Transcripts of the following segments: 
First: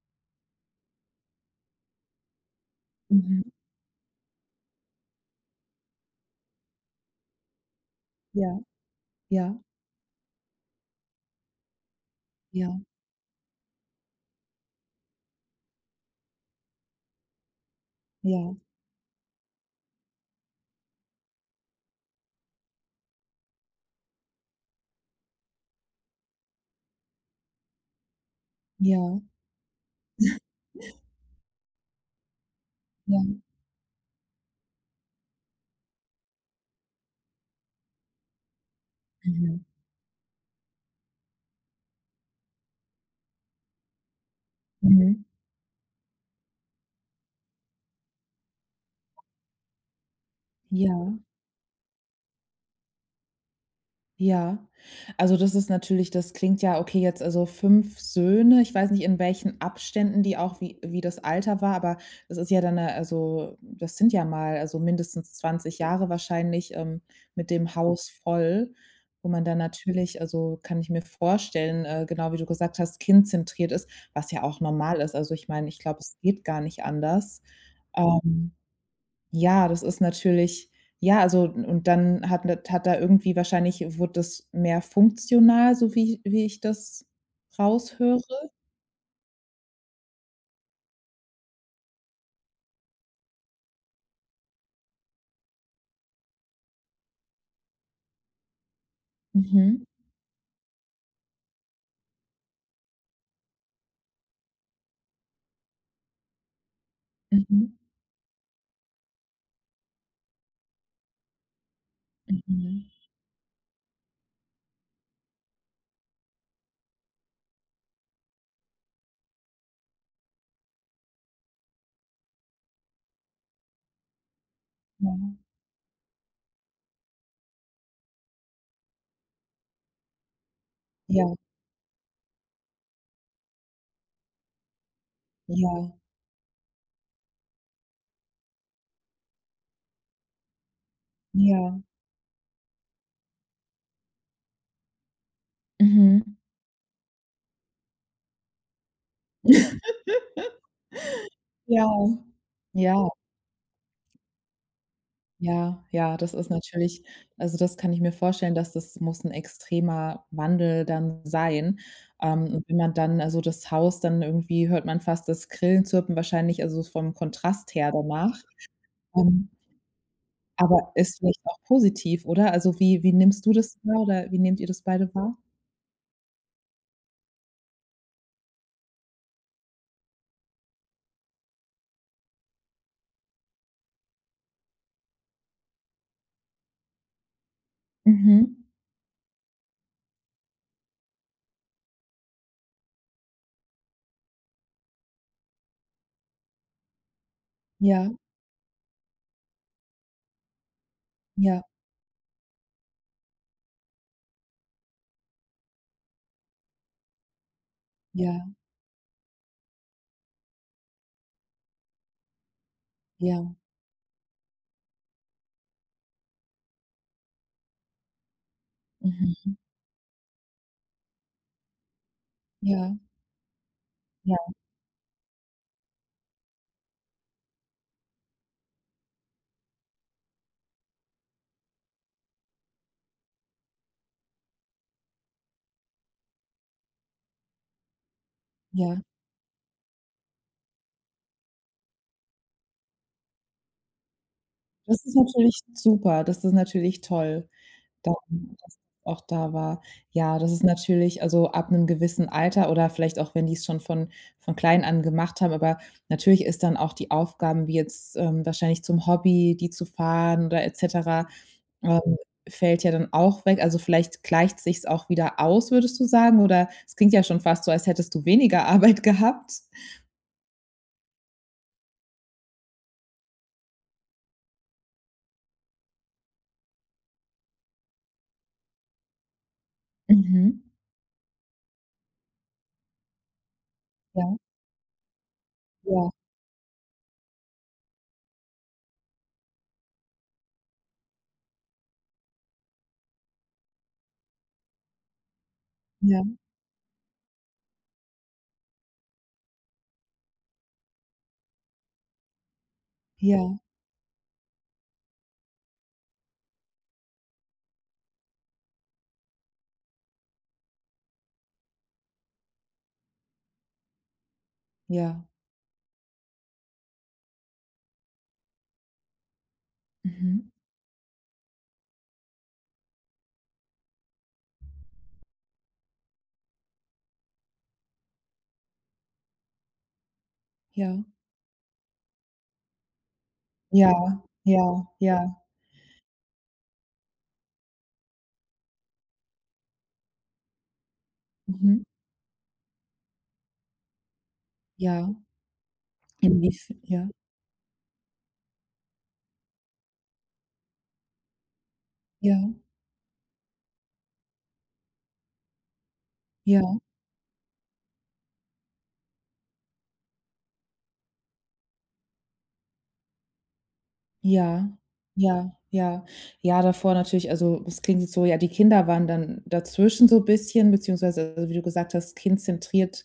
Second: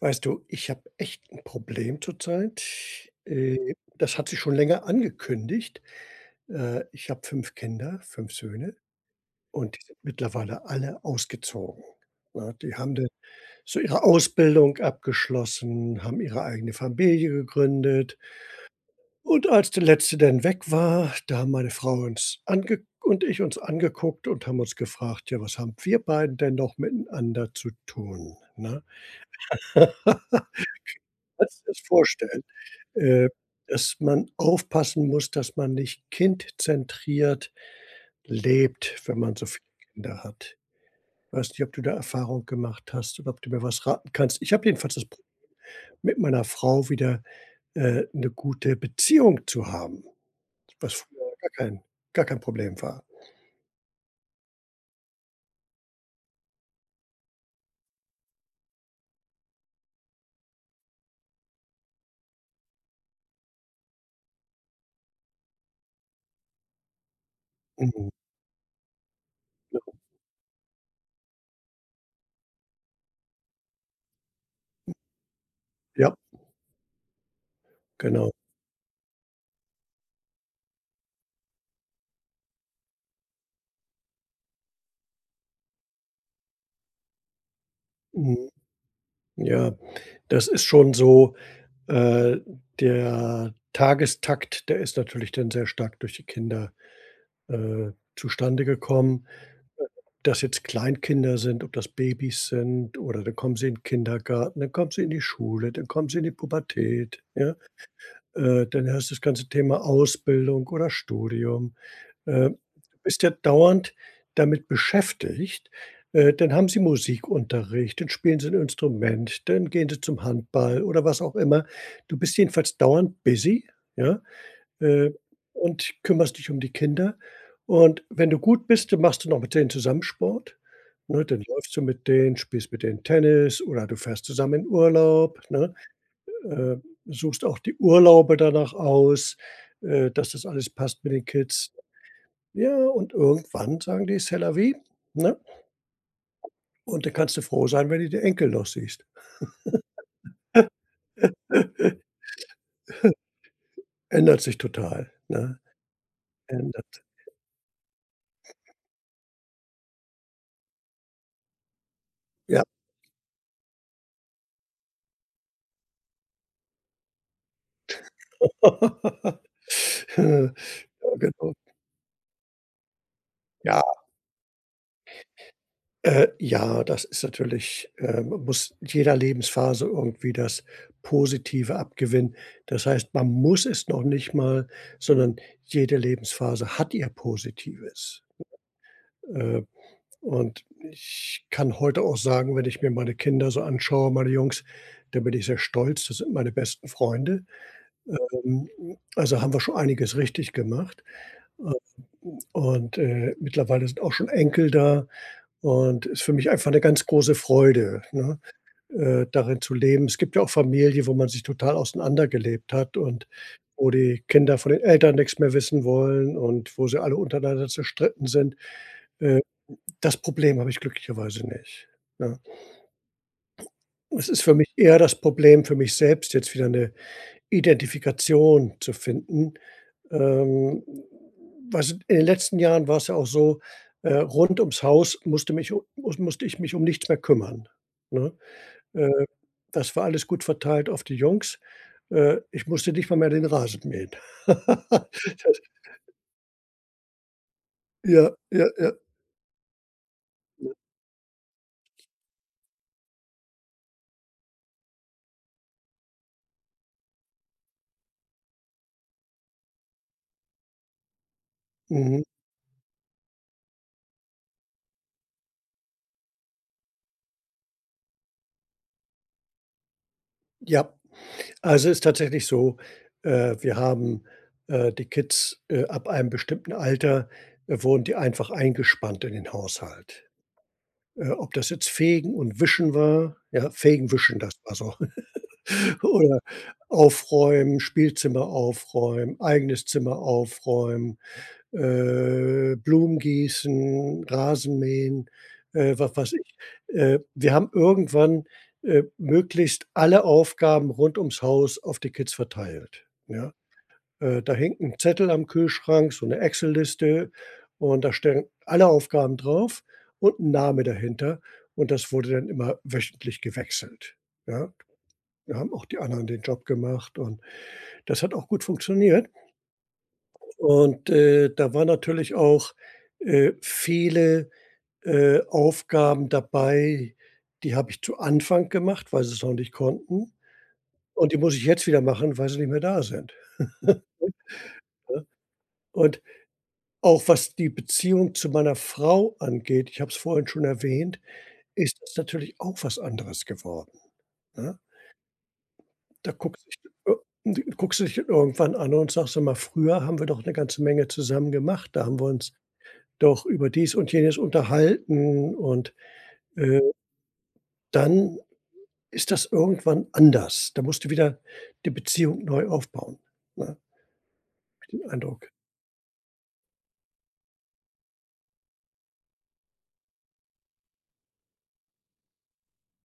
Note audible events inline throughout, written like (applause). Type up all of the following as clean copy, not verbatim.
Weißt du, ich habe echt ein Problem zurzeit. Mhm. Das hat sich schon länger angekündigt. Ich habe 5 Kinder, 5 Ja, Söhne ja, und die sind mittlerweile alle ausgezogen, ne? Die ja, haben dann so ihre Ausbildung abgeschlossen, haben ihre eigene Familie gegründet. ja, Und als der Letzte dann weg war, da haben meine Frau uns ange und ich uns angeguckt und haben uns gefragt: „Ja, was haben wir beiden denn noch miteinander zu tun", ne? ja, (laughs) Kannst du dir das vorstellen? ja. äh, dass man aufpassen muss, dass man nicht kindzentriert lebt, wenn man so Mhm. viele Kinder hat. Ich weiß nicht, ob du da Erfahrung gemacht hast oder ob du mir was raten kannst. Ich habe jedenfalls das Mhm. Problem, mit meiner Frau wieder 'ne gute Beziehung zu haben. Ja, Was früher gar kein Problem war. ja. Also, das ist natürlich, das klingt ja okay, jetzt also 5 Söhne. Ich weiß nicht, in welchen Abständen die auch, wie das Alter war, aber das ist ja dann, also, das sind ja mal, also mindestens 20 Jahre wahrscheinlich, mit dem Haus Mhm, voll, wo man dann ja. natürlich, also kann ich mir vorstellen, genau wie du gesagt hast, kindzentriert ist, was ja auch normal ist. Also, ich meine, ich glaube, Ja, es geht gar nicht anders. genau. Ähm Ja, das ist natürlich, ja, also und dann hat da irgendwie wahrscheinlich wird das mehr funktional, so wie ich das raushöre. Mhm, ja. Das ist schon so, äh, der Tagestakt, der ist natürlich dann sehr stark durch die Kinder zustande gekommen. Mhm. Ob das jetzt Kleinkinder sind, ob das Babys sind oder dann kommen sie in den Kindergarten, dann kommen sie in die Schule, dann kommen sie in die Pubertät, ja? Mhm. Dann hast du das ganze Thema Ausbildung oder Studium. Du Mhm. bist ja dauernd damit beschäftigt. Dann haben sie Musikunterricht, dann spielen sie 'n Instrument, dann gehen sie zum Handball oder was auch immer. Du bist jedenfalls dauernd busy, ja, äh, Ja. und kümmerst dich um die Kinder. Und wenn du gut bist, dann machst du noch mit denen zusammen Sport, ne? Ja, Dann läufst du mit denen, spielst mit denen Tennis oder du fährst zusammen in Urlaub, ne? ja, Äh, suchst auch die Urlaube danach aus, dass das alles passt mit den Kids. ja. Ja, und irgendwann sagen die: „C'est la vie", ne? Mhm. Und dann kannst du froh sein, wenn du die Enkel noch siehst. (laughs) Ja. (laughs) Ja, Ändert sich total, ne? ja, ja, das ist natürlich, Ändert also, das kann ich mir vorstellen, dass das muss ein extremer Wandel dann sein. Ja. Und wenn man dann, also, das Haus, dann irgendwie hört man fast das Grillenzirpen wahrscheinlich, also, vom Kontrast her danach. (laughs) Ähm Aber Ja, ist vielleicht genau. auch positiv, oder? Also, wie nimmst du das Ja, wahr oder wie nehmt ihr das beide wahr? Ja, das ist natürlich, muss jeder Lebensphase irgendwie das Positive abgewinnen. Das heißt, man muss es noch nicht mal, sondern jede Lebensphase hat ihr Positives. Mhm. Ähm Und ich kann heute auch sagen, wenn ich mir meine Kinder so anschaue, meine Jungs, da bin ich sehr stolz. Das sind meine besten Freunde. Ja, Ähm, also haben wir schon einiges richtig gemacht. ja, Und mittlerweile sind auch schon Enkel da und ist für mich einfach eine ganz große Freude, ne, ja, darin zu leben. Es gibt ja auch Familien, wo man sich total auseinandergelebt hat und ja, wo die Kinder von den Eltern nichts mehr wissen wollen und wo sie alle untereinander zerstritten sind. Äh mhm. das Problem habe ich glücklicherweise nicht, ne? Ja, Es ja, ist für mich eher das Problem für mich selbst, jetzt wieder 'ne Identifikation zu finden. Ähm, weißt du, in den letzten Jahren war's ja auch so, rund ums Haus musste ich mich um nichts mehr kümmern, ne? ja. Äh, das war alles gut verteilt auf die Jungs. Ich musste nicht mal mehr den Rasen mähen. Das (laughs) ist natürlich Das super. Das ist natürlich toll, dann, Ja, ja, dass ja. auch da war. Ja, das ist natürlich, also, ab 'nem gewissen Alter oder vielleicht auch, wenn die's schon von klein an gemacht haben, aber natürlich ist dann auch die Aufgaben wie jetzt, wahrscheinlich zum Hobby, die zu fahren oder et cetera, Ähm, Mhm. fällt ja dann auch weg. Also, vielleicht gleicht sich's auch wieder aus, würdest du sagen? Oder es klingt ja schon fast so, als hättest du weniger (laughs) Arbeit gehabt. Ja. Also, ist tatsächlich so, wir haben, die Kids, ab einem bestimmten Alter, wurden die einfach eingespannt in den Haushalt. Mhm. Ob das jetzt Fegen und Wischen war, ja, Fegen, Ja, Wischen, das war so (laughs) ja, oder aufräumen, Spielzimmer aufräumen, eigenes Zimmer aufräumen, Blumen gießen, Rasenmähen, was ja, weiß ich. Wir haben irgendwann, möglichst alle Aufgaben rund ums Haus auf die Kids verteilt, ja? ja, Da hängt ein Zettel am Kühlschrank, so eine Excel-Liste, und da stehen alle Aufgaben drauf und 'n Name dahinter, und das wurde dann immer wöchentlich gewechselt, ja? ja. Da haben auch die anderen den Job gemacht und das hat auch gut funktioniert. Mhm. Und, da war natürlich auch, viele, Aufgaben dabei, die habe ich zu Anfang gemacht, weil sie es noch nicht konnten. Ja, Und die muss ich jetzt wieder machen, weil sie nicht mehr da sind. ja, ja, ja. Und auch was die Beziehung zu meiner Frau angeht, ich habe es vorhin schon erwähnt, Mhm. ist das natürlich auch was anderes geworden, ne? Ja. Da Inwief guckst du dich Ja, irgendwann an und sagst: „Sag mal, früher haben wir doch eine ganze Menge zusammen gemacht. Da haben wir ja, uns doch über dies und jenes unterhalten und, ja. äh" Dann ist das irgendwann anders. Da musst du wieder die Beziehung neu aufbauen, ne, Ja, den Eindruck. ja, ja. Ja, davor natürlich, also, es klingt jetzt so, ja, die Kinder waren dann dazwischen so ein bisschen, beziehungsweise, also, wie du gesagt hast, kindzentriert,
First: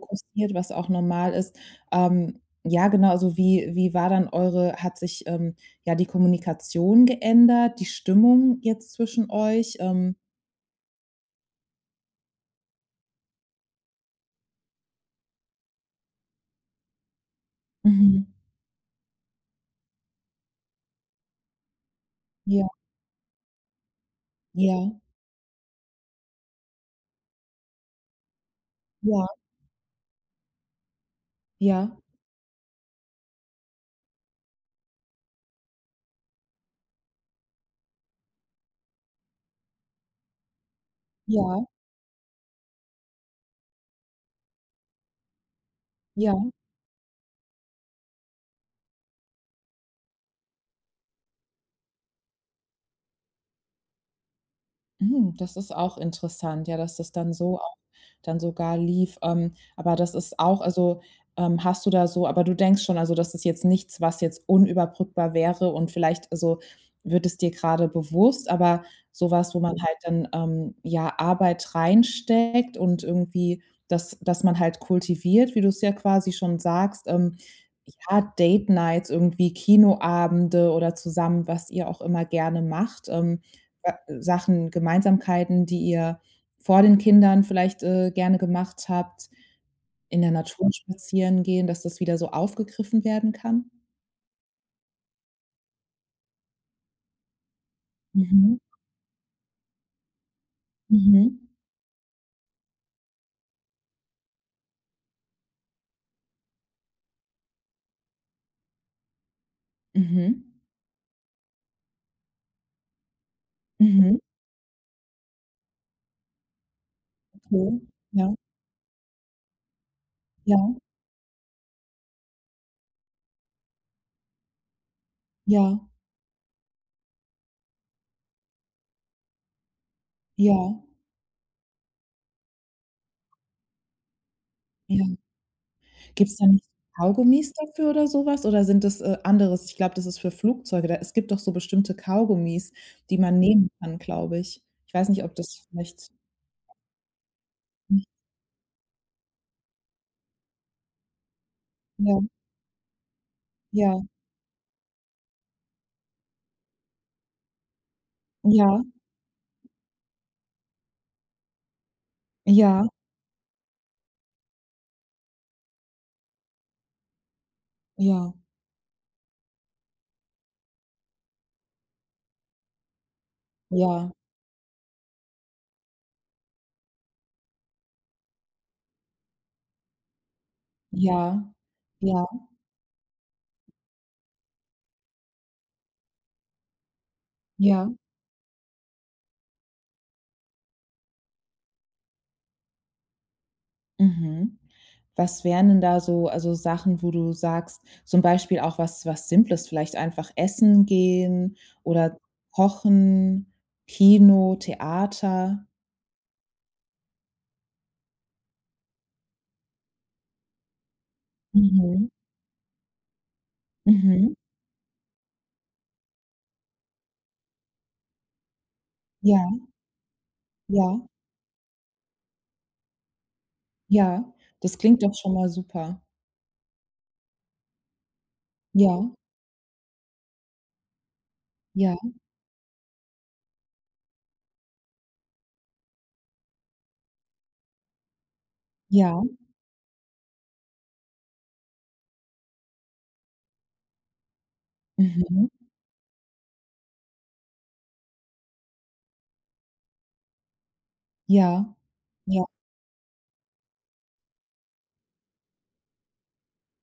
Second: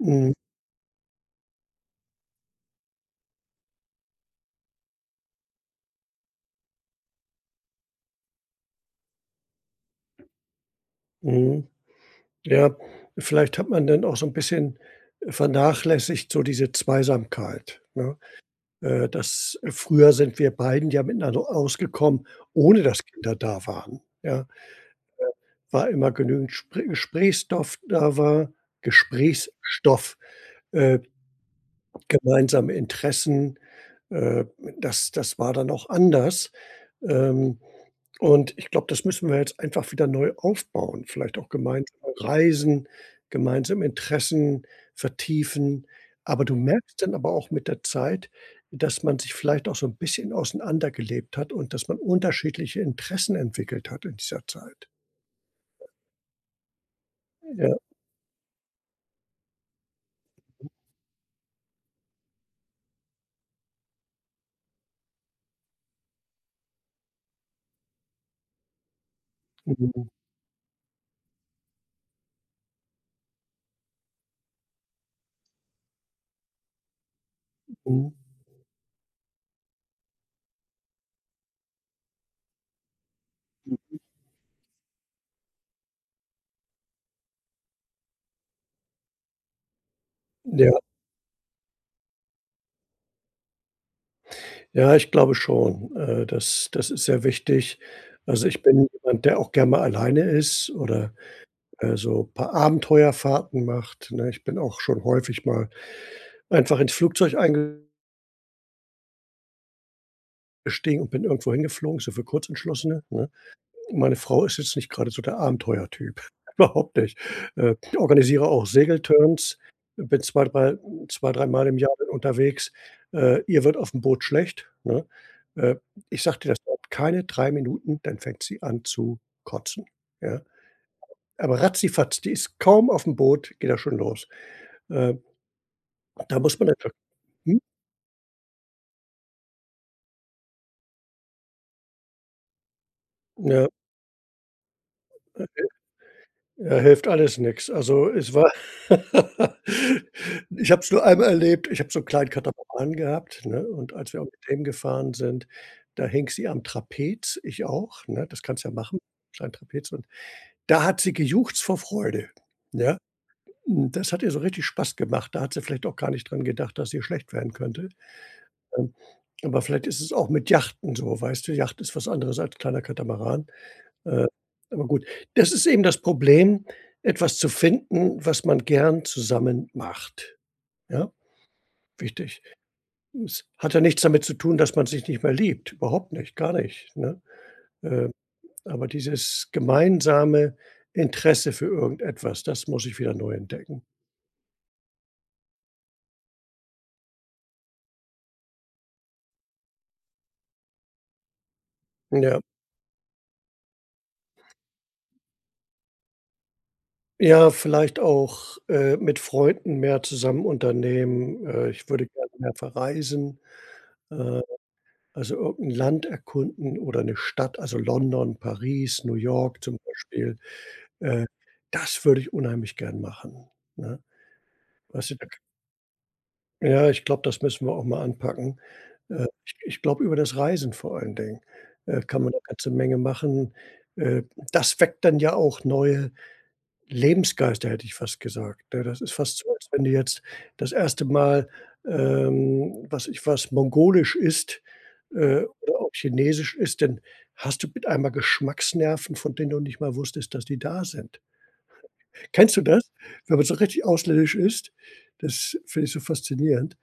Mhm, was auch normal ist. Ja, genau, also, wie war dann eure, hat sich, ja, die Kommunikation geändert, die Stimmung jetzt zwischen euch? Mhm. Ja, vielleicht hat man dann auch so 'n bisschen vernachlässigt so diese Zweisamkeit, ne? Mhm. Das früher sind wir beiden ja miteinander ausgekommen, Ja, ohne dass Kinder da waren, ja? ja, War immer genügend Spr Gesprächsstoff da. War ja, Gesprächsstoff, äh, ja, gemeinsame Interessen, äh, das war dann auch anders. Ähm, und ich glaube, das müssen wir jetzt einfach wieder neu aufbauen. Vielleicht auch ja, gemeinsam reisen, gemeinsame Interessen vertiefen. Aber ja. du merkst dann aber auch mit der Zeit, dass man sich vielleicht auch so ein bisschen auseinandergelebt hat und dass man unterschiedliche Interessen entwickelt hat in dieser Zeit. Mhm, das ist auch interessant, ja, dass das dann so Ja. dann sogar lief. Aber das ist auch, also, hast du da so, aber du denkst schon, also, das ist jetzt nichts, was jetzt unüberbrückbar wäre und vielleicht, also, wird es dir gerade bewusst, aber sowas, wo man halt Mhm. dann, ja, Arbeit reinsteckt und irgendwie das, dass man halt kultiviert, wie du es ja quasi schon sagst, Mhm. ja, Date Nights, irgendwie Kinoabende oder zusammen, was ihr auch immer gerne macht, äh, Mhm. Sachen, Gemeinsamkeiten, die ihr vor den Kindern vielleicht gerne gemacht habt, in der Natur Ja. spazieren gehen, dass das wieder so aufgegriffen werden kann? Ja, ich glaube schon. Das ist sehr wichtig. Also, Mhm, ich bin jemand, der auch gerne mal alleine ist oder mhm, so ein paar Abenteuerfahrten macht, ne? Ich bin auch schon häufig mal einfach ins Flugzeug eingestiegen mhm, und bin irgendwo hingeflogen, so für Kurzentschlossene, ne? Meine mhm, Frau ist jetzt nicht gerade so der Abenteuertyp, (laughs) überhaupt nicht. Äh, okay. ich Ja, organisiere auch Segelturns, bin zwei, drei ja, zwei, drei Mal im Jahr unterwegs. Ihr wird auf dem Boot schlecht, ne? Äh, ja, ich sagte, das dauert keine 3 Minuten, dann fängt sie an zu kotzen, ja? ja, Aber ratzifatz, die ist kaum auf dem Boot, geht das schon los. Äh, ja. Gibt's da da muss nicht man. Kaugummis Hm? dafür oder sowas? Oder sind das anderes? Ich glaube, das ist für Flugzeuge. Da es gibt doch so bestimmte Kaugummis, die man Ja, nehmen kann, glaube ich. Ich weiß nicht, ob äh, das vielleicht. ja, hilft alles nix. Hm, Also, es war. (laughs) Ich habe es nur einmal erlebt. Ich habe so 'n ja, kleinen Katamaran gehabt, ne, und ja, als wir auch mit dem gefahren sind, da hing sie am Trapez, ich auch, ne? Das kannst du ja ja, machen, kleinen Trapez, und da hat sie gejuchzt vor Freude, ja, ja? Das hat ihr so richtig Spaß gemacht. Da hat sie vielleicht auch gar nicht dran gedacht, dass ihr schlecht werden könnte. ja, Ähm, aber vielleicht ist es auch mit Yachten so, weißt du? Yacht ist was anderes als kleiner Katamaran. ja, Äh, aber gut, das ist eben das Problem, etwas zu finden, was man gern zusammen macht. Ja, ja, ja, wichtig. Es hat ja nichts damit zu tun, dass man sich nicht mehr liebt, überhaupt nicht, gar nicht, ne? ja, Äh, aber dieses gemeinsame Interesse für irgendetwas, das muss ich wieder neu entdecken. mhm. Was wären denn da so, also, Sachen, wo du sagst, zum Beispiel auch, was was Simples, vielleicht einfach essen gehen oder Ja. kochen, Kino, Theater? Ja, vielleicht auch mit Freunden mehr zusammen unternehmen. Ich würde Mhm. gerne mehr verreisen, Mhm. äh also, irgendein Land erkunden oder eine Stadt, also, London, Paris, New York Ja, zum Beispiel. ja, Äh, das würde ich unheimlich gern machen, ne? ja. Das klingt Weißt doch du, da schon k mal super. ja, ich glaube, das müssen wir auch mal anpacken. Ja, Ich glaube, über das Reisen vor allen Dingen ja, kann man 'ne ganze Menge machen. Äh, das weckt dann ja auch neue Lebensgeister, hätte ich fast gesagt, ne? Das ist ja. fast so, als wenn du jetzt das erste Mal, was weiß ich was, mongolisch isst, Mhm. oder auch chinesisch isst, dann hast du mit einmal Geschmacksnerven, von denen du nicht mal wusstest, dass die da sind. Ja, ja, Kennst du das? Wenn man so richtig ausländisch isst, das finde ich so faszinierend.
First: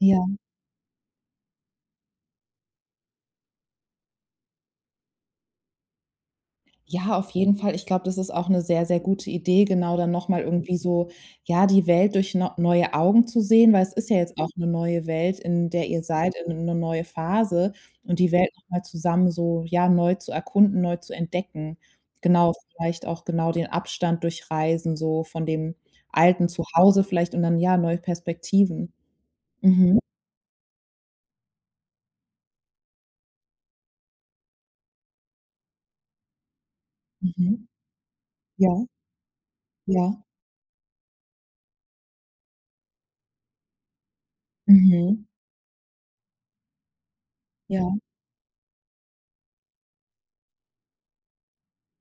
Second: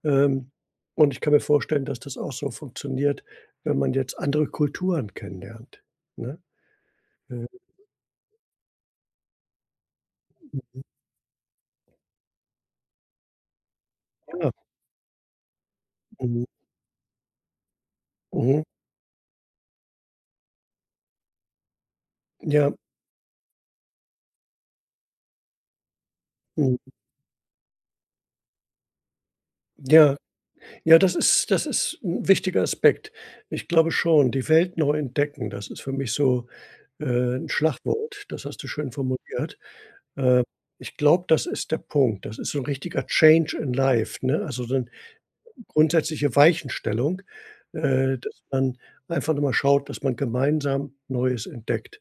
ja. Ähm, und ich kann mir vorstellen, dass das auch so funktioniert, wenn man jetzt andere Kulturen kennenlernt, ne? Ja, auf Äh, jeden Fall. Ich glaube, das ist auch eine sehr, sehr gute Idee, genau, dann noch mal irgendwie so, ja, die Welt durch neue Augen zu sehen, weil es ist ja jetzt auch ja, eine neue Welt, in der ihr seid, mhm, in eine neue Phase, und die Welt mhm, noch mal zusammen so, ja, neu zu erkunden, neu zu entdecken. Genau, ja, vielleicht auch genau den Abstand durchreisen, so von dem alten mhm, Zuhause vielleicht und dann, ja, neue Perspektiven. Mhm, ja. Ja, das ist ein wichtiger Aspekt. Ich glaube schon, die Welt neu entdecken, das ist für mich so, 'n mhm. Schlagwort, das hast du Ja, schön formuliert. ja. Äh, ich glaube, das ist der Punkt. Das ist so ein richtiger Change in Life, ne? Also, so 'n Mhm. grundsätzliche Weichenstellung, Ja, dass man einfach nur schaut, dass man gemeinsam Neues entdeckt.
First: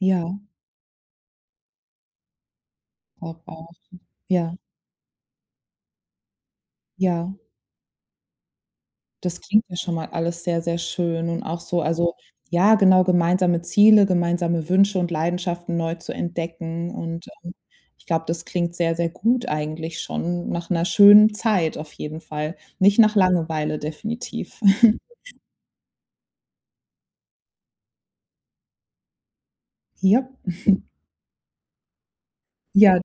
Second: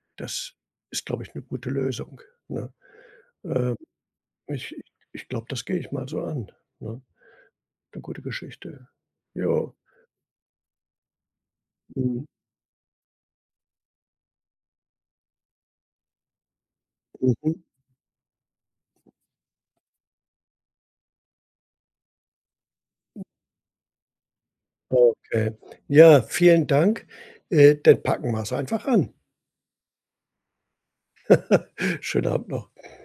ja, Das ist, glaube ich, eine gute Lösung, ne? glaube auch. Ähm, Ja, ich glaube, das gehe ich mal so an, ne? ja. 'Ne gute Geschichte. Das klingt Ja. ja schon mal alles sehr, sehr schön und auch so, also, Mhm. ja, genau, gemeinsame Ziele, gemeinsame Wünsche und Leidenschaften neu zu entdecken und, Mhm. ich glaube, das klingt sehr, sehr gut, eigentlich schon nach einer schönen Zeit auf jeden Fall. Nicht nach Langeweile definitiv. (laughs) Okay. Ja, vielen Dank. Dann packen wir's einfach an. Ja. (laughs) Schönen Abend noch. Ja.